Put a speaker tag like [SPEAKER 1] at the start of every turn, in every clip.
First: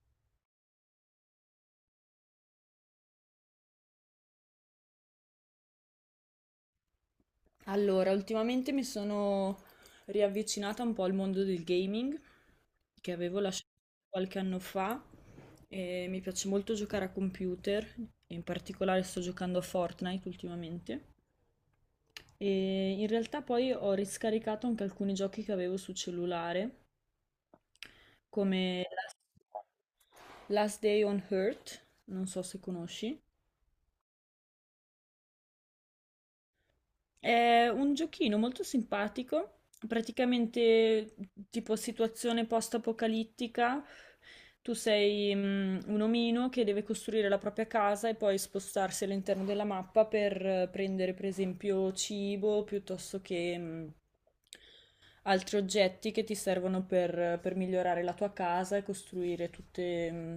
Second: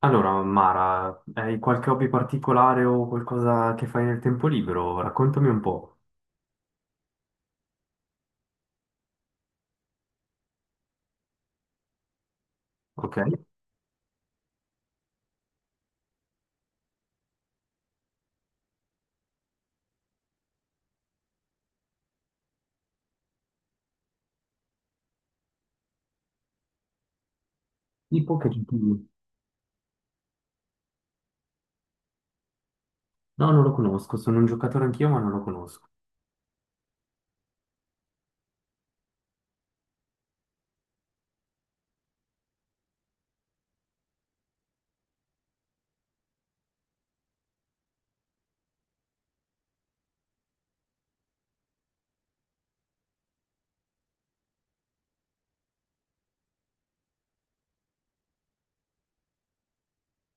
[SPEAKER 1] Allora, Mara, hai qualche hobby particolare o qualcosa che fai nel tempo libero? Raccontami un po',
[SPEAKER 2] Allora, ultimamente mi sono riavvicinata un po' al mondo del gaming che
[SPEAKER 1] ok?
[SPEAKER 2] avevo lasciato qualche anno fa e mi piace molto giocare a computer, e in particolare sto giocando a Fortnite ultimamente. E in realtà poi ho riscaricato anche alcuni giochi che avevo su cellulare,
[SPEAKER 1] Tipo che giochi-
[SPEAKER 2] come Last Day on Earth, non so se conosci.
[SPEAKER 1] No, non lo conosco, sono un giocatore anch'io, ma non lo conosco.
[SPEAKER 2] È un giochino molto simpatico, praticamente tipo situazione post-apocalittica. Tu sei un omino che deve costruire la propria casa e poi spostarsi all'interno della mappa per prendere, per esempio, cibo piuttosto che altri oggetti che ti servono per migliorare la tua casa e costruire tutte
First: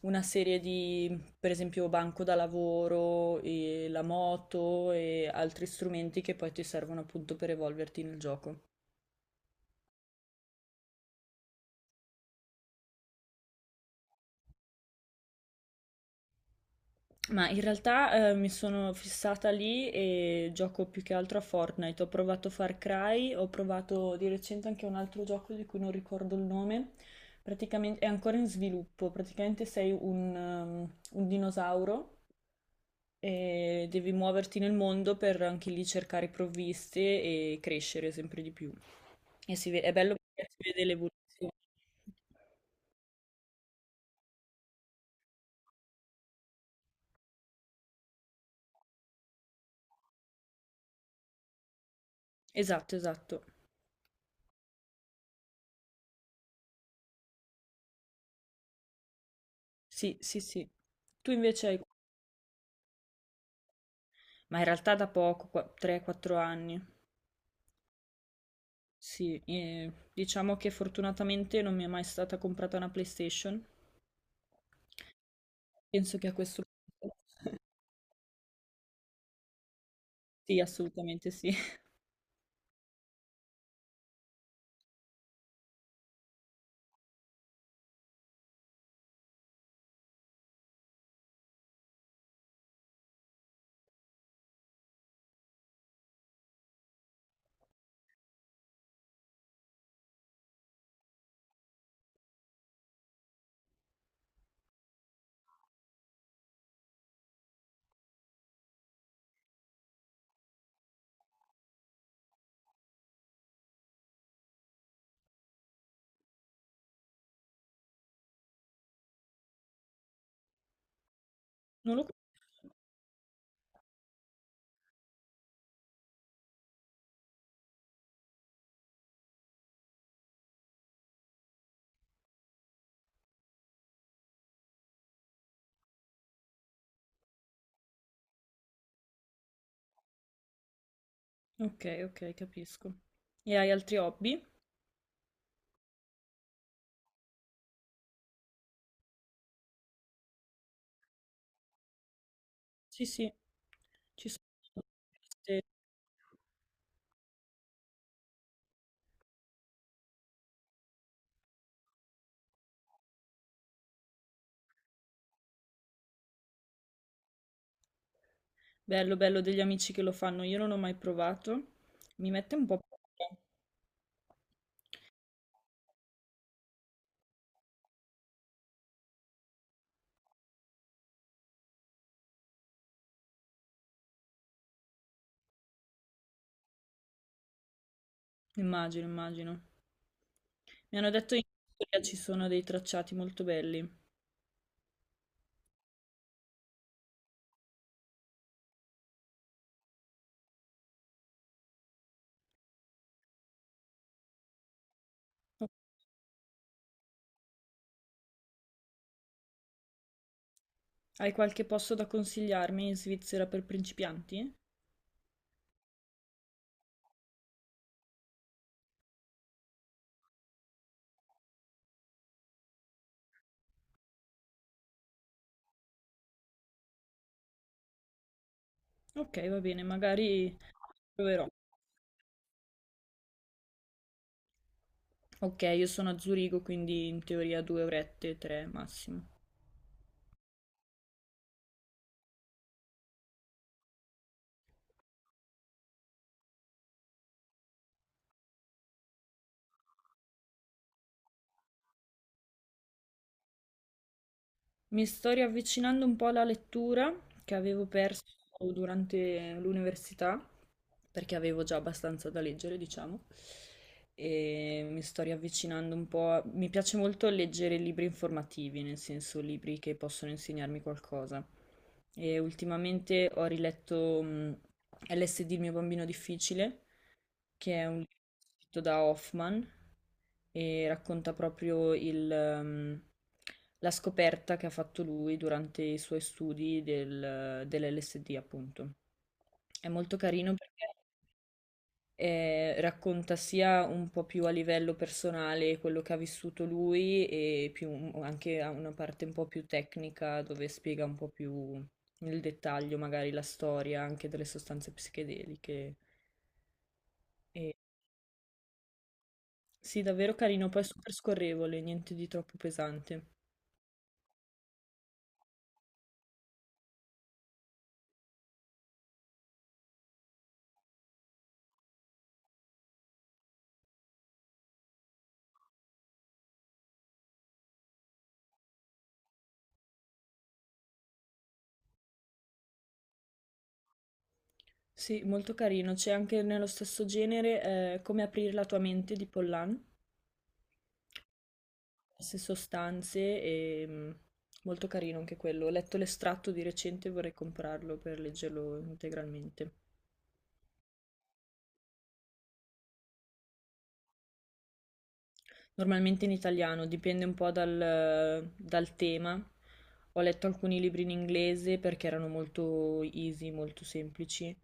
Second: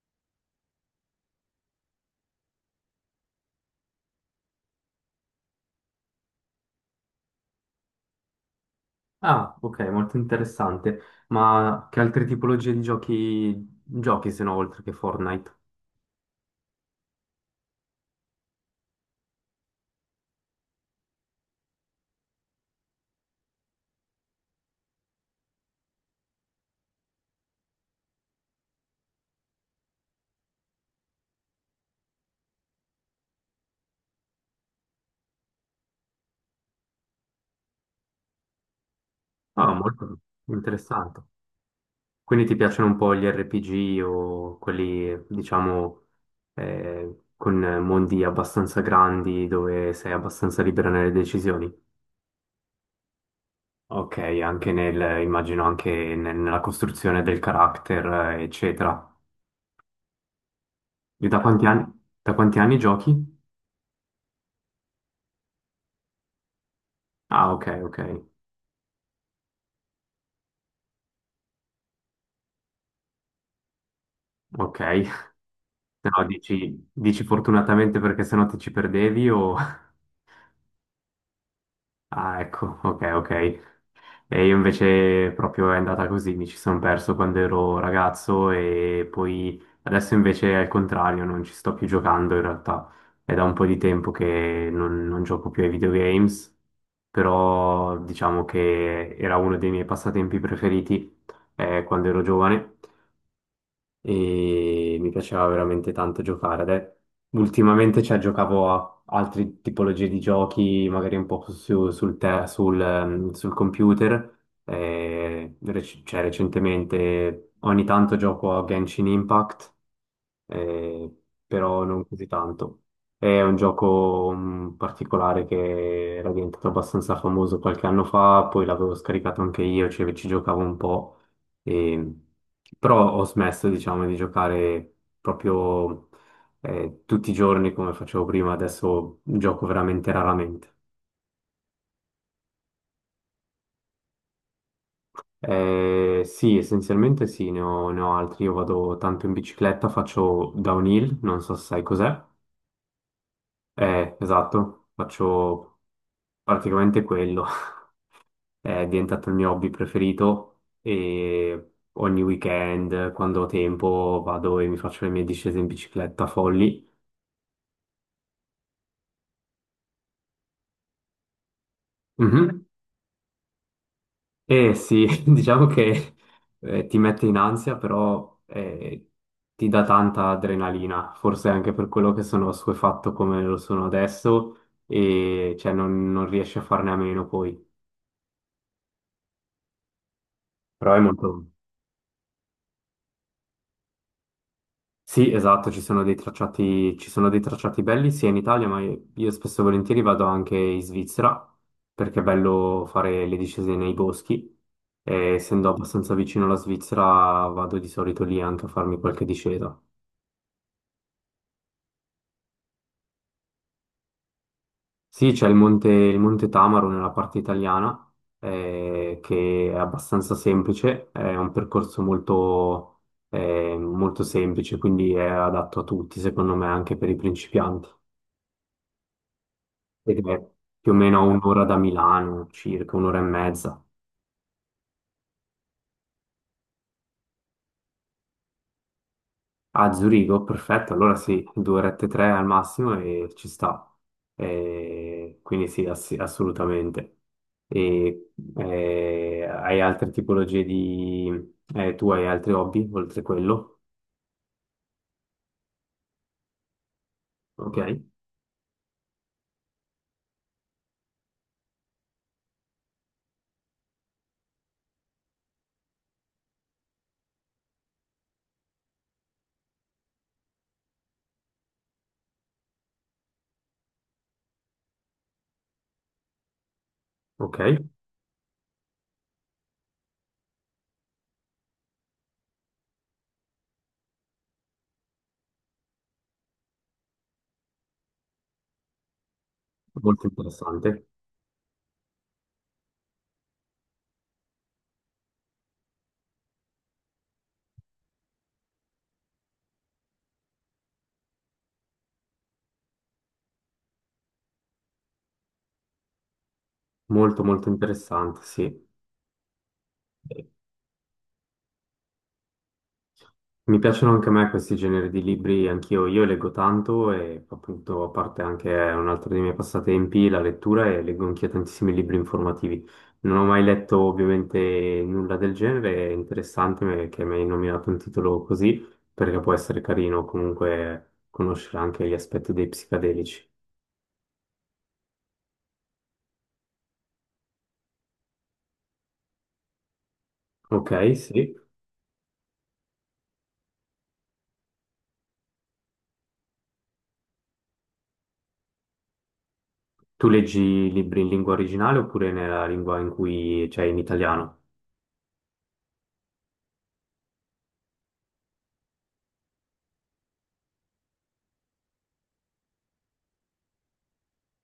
[SPEAKER 2] una serie di, per esempio, banco da lavoro, e la moto e altri strumenti che poi ti servono appunto per evolverti nel gioco.
[SPEAKER 1] Ah, ok, molto interessante. Ma che altre tipologie di giochi giochi se no, oltre che Fortnite?
[SPEAKER 2] Ma in realtà mi sono fissata lì e gioco più che altro a Fortnite. Ho provato Far Cry, ho provato di recente anche un altro gioco di cui non ricordo il nome. Praticamente è ancora in sviluppo, praticamente sei un, un dinosauro. E devi muoverti nel mondo per anche lì cercare provviste e crescere sempre di più. E
[SPEAKER 1] Ah,
[SPEAKER 2] è bello
[SPEAKER 1] molto
[SPEAKER 2] perché si vede
[SPEAKER 1] interessante.
[SPEAKER 2] l'evoluzione.
[SPEAKER 1] Quindi ti piacciono un po' gli RPG o quelli, diciamo, con mondi abbastanza grandi dove sei abbastanza libera nelle decisioni?
[SPEAKER 2] Esatto, esatto.
[SPEAKER 1] Ok, anche nel, immagino anche nella costruzione del carattere, eccetera.
[SPEAKER 2] Sì, sì, sì.
[SPEAKER 1] E
[SPEAKER 2] Tu
[SPEAKER 1] da quanti
[SPEAKER 2] invece hai...
[SPEAKER 1] anni, da quanti anni giochi?
[SPEAKER 2] Ma in realtà da poco, 3-4 anni.
[SPEAKER 1] Ah, ok, ok,
[SPEAKER 2] Sì, diciamo che fortunatamente non mi è mai stata comprata una PlayStation.
[SPEAKER 1] ok. Se
[SPEAKER 2] Penso
[SPEAKER 1] no
[SPEAKER 2] che a questo
[SPEAKER 1] dici,
[SPEAKER 2] punto...
[SPEAKER 1] dici fortunatamente perché sennò ti ci perdevi o...
[SPEAKER 2] Sì, assolutamente sì.
[SPEAKER 1] Ah, ecco, ok, ok. E io invece proprio è andata così, mi ci sono perso quando ero ragazzo e poi adesso invece è il contrario, non ci sto più giocando in realtà. È da un po' di tempo che non gioco più ai videogames, però diciamo che era uno dei miei passatempi preferiti quando ero giovane e mi piaceva veramente tanto giocare. Ultimamente cioè, giocavo a altre tipologie di giochi, magari un po' sul computer. E cioè, recentemente ogni tanto gioco a Genshin Impact, eh, però
[SPEAKER 2] Non lo...
[SPEAKER 1] non così tanto. È un gioco particolare che era diventato abbastanza famoso qualche anno fa, poi l'avevo scaricato anche io, cioè ci giocavo un po', e- però ho smesso, diciamo, di giocare proprio, tutti i giorni come facevo prima, adesso gioco veramente raramente.
[SPEAKER 2] Ok, ok, capisco. E hai altri hobby?
[SPEAKER 1] Sì, essenzialmente sì, ne ho altri. Io vado tanto in bicicletta, faccio downhill, non so se sai cos'è.
[SPEAKER 2] Sì, sì. Ci sono
[SPEAKER 1] Esatto,
[SPEAKER 2] eh,
[SPEAKER 1] faccio. Praticamente quello è diventato il mio hobby preferito e ogni weekend, quando ho tempo, vado e mi faccio le mie discese in bicicletta folli.
[SPEAKER 2] bello, bello degli amici che lo fanno, io non ho mai provato, mi mette
[SPEAKER 1] Mhm.
[SPEAKER 2] un po' paura,
[SPEAKER 1] E sì, diciamo che ti mette in ansia, però ti dà tanta adrenalina, forse anche per quello che sono assuefatto come lo sono adesso e cioè, non riesci a farne a meno poi.
[SPEAKER 2] immagino, immagino.
[SPEAKER 1] Però
[SPEAKER 2] Mi
[SPEAKER 1] è
[SPEAKER 2] hanno detto in
[SPEAKER 1] molto...
[SPEAKER 2] Italia ci sono dei tracciati molto belli.
[SPEAKER 1] Sì, esatto, ci sono dei tracciati belli sia in Italia, ma io spesso e volentieri vado anche in Svizzera, perché è bello fare le discese nei boschi. E essendo abbastanza vicino alla Svizzera, vado di solito lì anche a farmi qualche discesa.
[SPEAKER 2] Hai qualche posto da consigliarmi in Svizzera per principianti?
[SPEAKER 1] Sì, c'è il Monte Tamaro nella parte italiana, che è abbastanza semplice, è un percorso molto, molto semplice, quindi è adatto a tutti, secondo me, anche per i principianti.
[SPEAKER 2] Ok, va bene,
[SPEAKER 1] Ed è
[SPEAKER 2] magari
[SPEAKER 1] più o meno a
[SPEAKER 2] proverò.
[SPEAKER 1] un'ora da Milano, circa un'ora e mezza.
[SPEAKER 2] Ok, io sono a Zurigo, quindi in teoria 2 orette, 3 massimo.
[SPEAKER 1] A Zurigo, perfetto, allora sì, due orette e tre al massimo e ci sta. Quindi sì, assolutamente. E, hai altre tipologie di... Tu hai altri hobby oltre quello?
[SPEAKER 2] Mi sto riavvicinando un po' alla lettura che
[SPEAKER 1] Ok,
[SPEAKER 2] avevo perso durante l'università perché avevo già abbastanza da leggere, diciamo, e mi sto riavvicinando un po'. Mi piace molto leggere libri informativi, nel senso libri che possono insegnarmi qualcosa. E ultimamente ho riletto LSD, il mio bambino difficile,
[SPEAKER 1] ok,
[SPEAKER 2] che è un libro scritto da Hoffman e racconta proprio il, la scoperta che ha fatto lui durante i suoi studi dell'LSD, appunto. È molto
[SPEAKER 1] molto
[SPEAKER 2] carino perché
[SPEAKER 1] interessante,
[SPEAKER 2] racconta sia un po' più a livello personale quello che ha vissuto lui e più, anche a una parte un po' più tecnica dove spiega un po' più nel dettaglio magari la storia anche delle sostanze psichedeliche.
[SPEAKER 1] molto molto
[SPEAKER 2] E,
[SPEAKER 1] interessante, sì.
[SPEAKER 2] sì, davvero carino, poi è super scorrevole, niente di troppo pesante.
[SPEAKER 1] Mi piacciono anche a me questi generi di libri, anch'io io leggo tanto e appunto a parte anche un altro dei miei passatempi, la lettura e leggo anch'io tantissimi libri informativi. Non ho mai letto ovviamente nulla del genere, è interessante che mi hai nominato un titolo così perché può essere carino comunque conoscere anche gli aspetti dei psicadelici.
[SPEAKER 2] Sì, molto carino, c'è anche nello stesso genere Come aprire la tua mente di Pollan.
[SPEAKER 1] Ok, sì.
[SPEAKER 2] Diverse sostanze e molto carino anche quello. Ho letto l'estratto di recente e vorrei comprarlo per leggerlo integralmente.
[SPEAKER 1] Tu leggi libri in lingua originale oppure nella lingua in cui c'è in italiano?
[SPEAKER 2] Normalmente in italiano, dipende un po' dal tema. Ho letto alcuni libri in inglese perché erano molto easy, molto semplici,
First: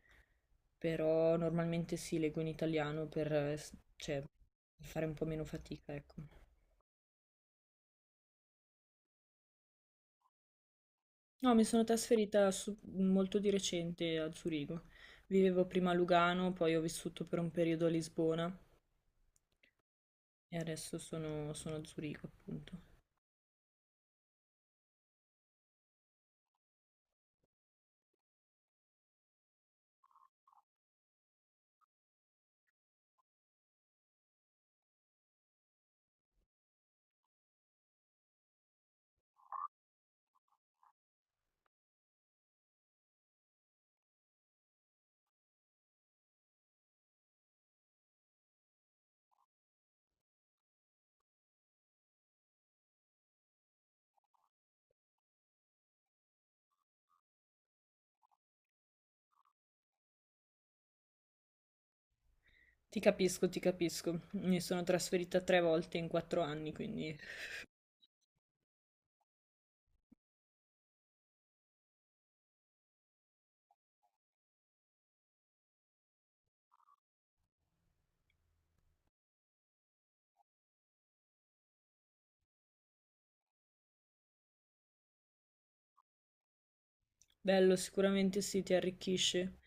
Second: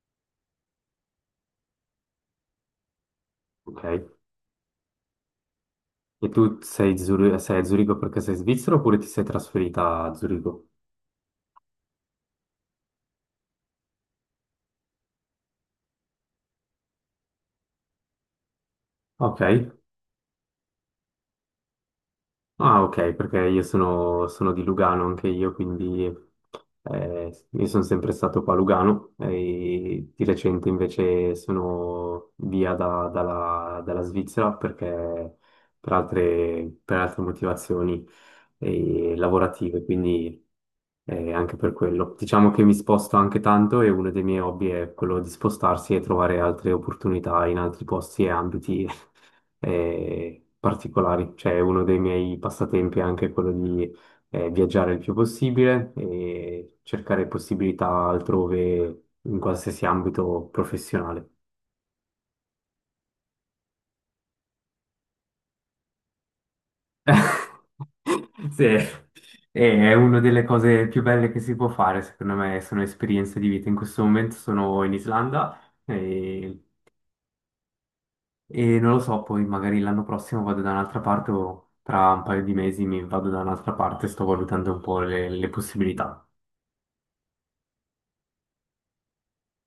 [SPEAKER 2] però normalmente sì, leggo in italiano per, eh, s-
[SPEAKER 1] Ok.
[SPEAKER 2] cioè, per fare un po' meno fatica, ecco.
[SPEAKER 1] E tu sei, sei a Zurigo perché sei svizzero oppure ti sei trasferita a Zurigo?
[SPEAKER 2] No, mi sono trasferita molto di recente a Zurigo. Vivevo prima a Lugano, poi ho vissuto per un periodo a Lisbona.
[SPEAKER 1] Ok.
[SPEAKER 2] E adesso sono a Zurigo, appunto.
[SPEAKER 1] Ah, ok, perché io sono di Lugano anche io, quindi io sono sempre stato qua a Lugano e di recente invece sono via dalla Svizzera perché per altre motivazioni lavorative, quindi anche per quello. Diciamo che mi sposto anche tanto e uno dei miei hobby è quello di spostarsi e trovare altre opportunità in altri posti e ambiti particolari. Cioè, uno dei miei passatempi è anche quello di viaggiare il più possibile e cercare possibilità altrove in qualsiasi ambito professionale.
[SPEAKER 2] Ti capisco, ti capisco. Mi sono trasferita 3 volte in 4 anni, quindi
[SPEAKER 1] Sì, è una delle cose più belle che si può fare, secondo me, sono esperienze di vita. In questo momento sono in Islanda e, e non lo so, poi magari l'anno prossimo vado da un'altra parte o tra un paio di mesi mi vado da un'altra parte, sto valutando un po' le possibilità.
[SPEAKER 2] bello, sicuramente sì, ti arricchisce.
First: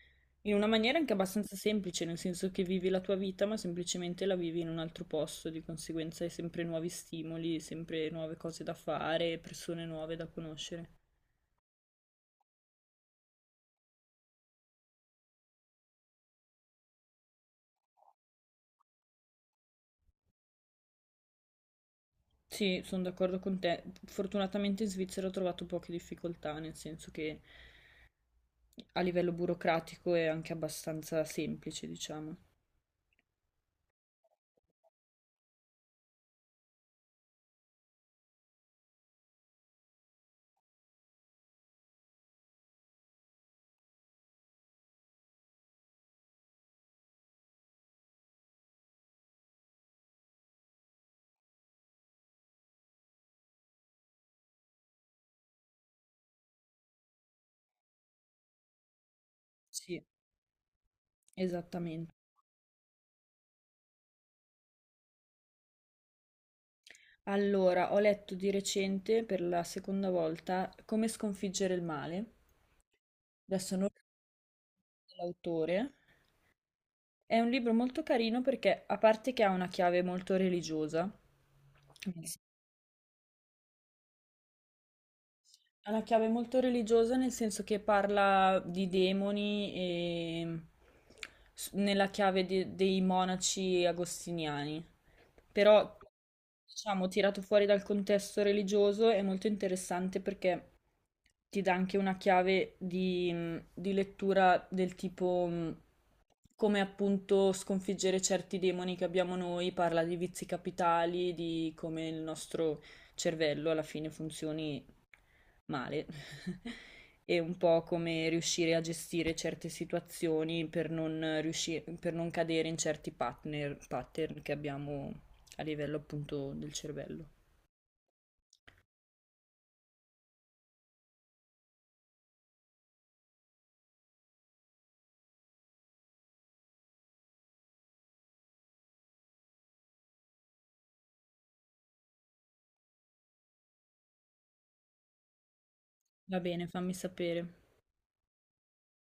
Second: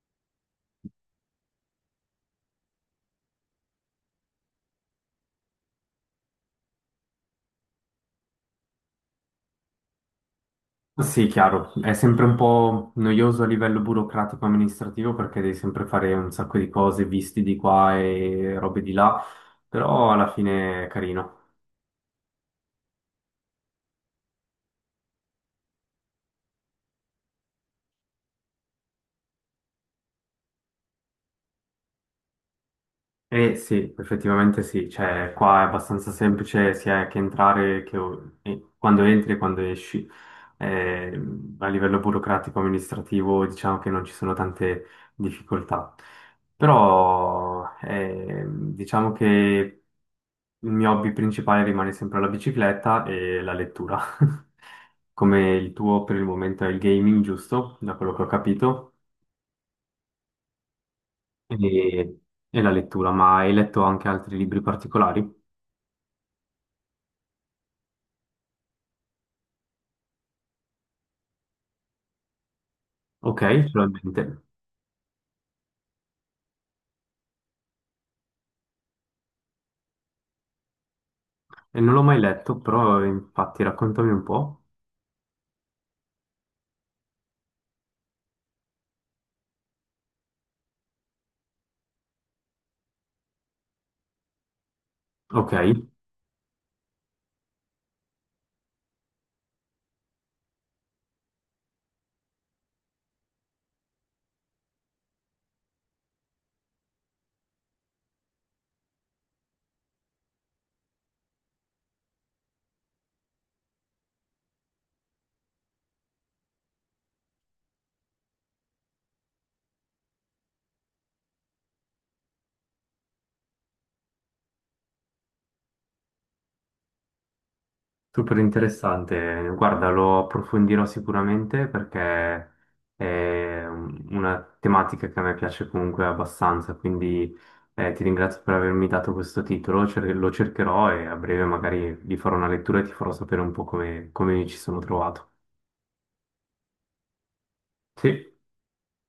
[SPEAKER 2] In una maniera anche abbastanza semplice, nel senso che vivi la tua vita, ma semplicemente la vivi in un altro posto, di conseguenza hai sempre nuovi stimoli, sempre nuove cose da fare, persone nuove da conoscere.
[SPEAKER 1] Sì, chiaro, è sempre un po' noioso a livello burocratico amministrativo perché devi sempre fare un sacco di cose, visti di qua e robe di là, però alla fine è carino.
[SPEAKER 2] Sì, sono d'accordo con te. Fortunatamente in Svizzera ho trovato poche difficoltà, nel senso che a livello burocratico è anche abbastanza semplice, diciamo.
[SPEAKER 1] E sì, effettivamente sì, cioè qua è abbastanza semplice sia che entrare che e quando entri e quando esci. Eh, a livello burocratico amministrativo diciamo che non ci sono tante difficoltà, però diciamo che il mio hobby principale rimane sempre la bicicletta e la lettura. Come il tuo per il momento è il gaming, giusto? Da quello che ho capito.
[SPEAKER 2] Sì, esattamente.
[SPEAKER 1] E, e, la lettura, ma hai letto anche altri libri particolari?
[SPEAKER 2] Allora, ho letto di recente per la seconda volta Come sconfiggere il male.
[SPEAKER 1] Ok,
[SPEAKER 2] Adesso non ricordo
[SPEAKER 1] solamente.
[SPEAKER 2] l'autore. È un libro molto carino perché, a parte che ha una chiave molto religiosa,
[SPEAKER 1] E non l'ho mai
[SPEAKER 2] nel...
[SPEAKER 1] letto, però infatti raccontami un po'.
[SPEAKER 2] Ha la chiave molto religiosa nel senso che parla di demoni e nella chiave dei monaci agostiniani.
[SPEAKER 1] Ok.
[SPEAKER 2] Però, diciamo, tirato fuori dal contesto religioso è molto interessante perché ti dà anche una chiave di lettura del tipo come appunto sconfiggere certi demoni che abbiamo noi, parla di vizi capitali, di come il nostro cervello alla fine funzioni male. È un po' come riuscire a gestire certe situazioni per non riusci- per non cadere in certi pattern che abbiamo a livello appunto del cervello.
[SPEAKER 1] Super interessante, guarda, lo approfondirò sicuramente perché è una tematica che a me piace comunque abbastanza, quindi ti ringrazio per avermi dato questo titolo, lo cercherò e a breve magari vi farò una lettura e ti farò sapere un po' come mi ci sono trovato.
[SPEAKER 2] Va bene, fammi sapere.
[SPEAKER 1] Sì.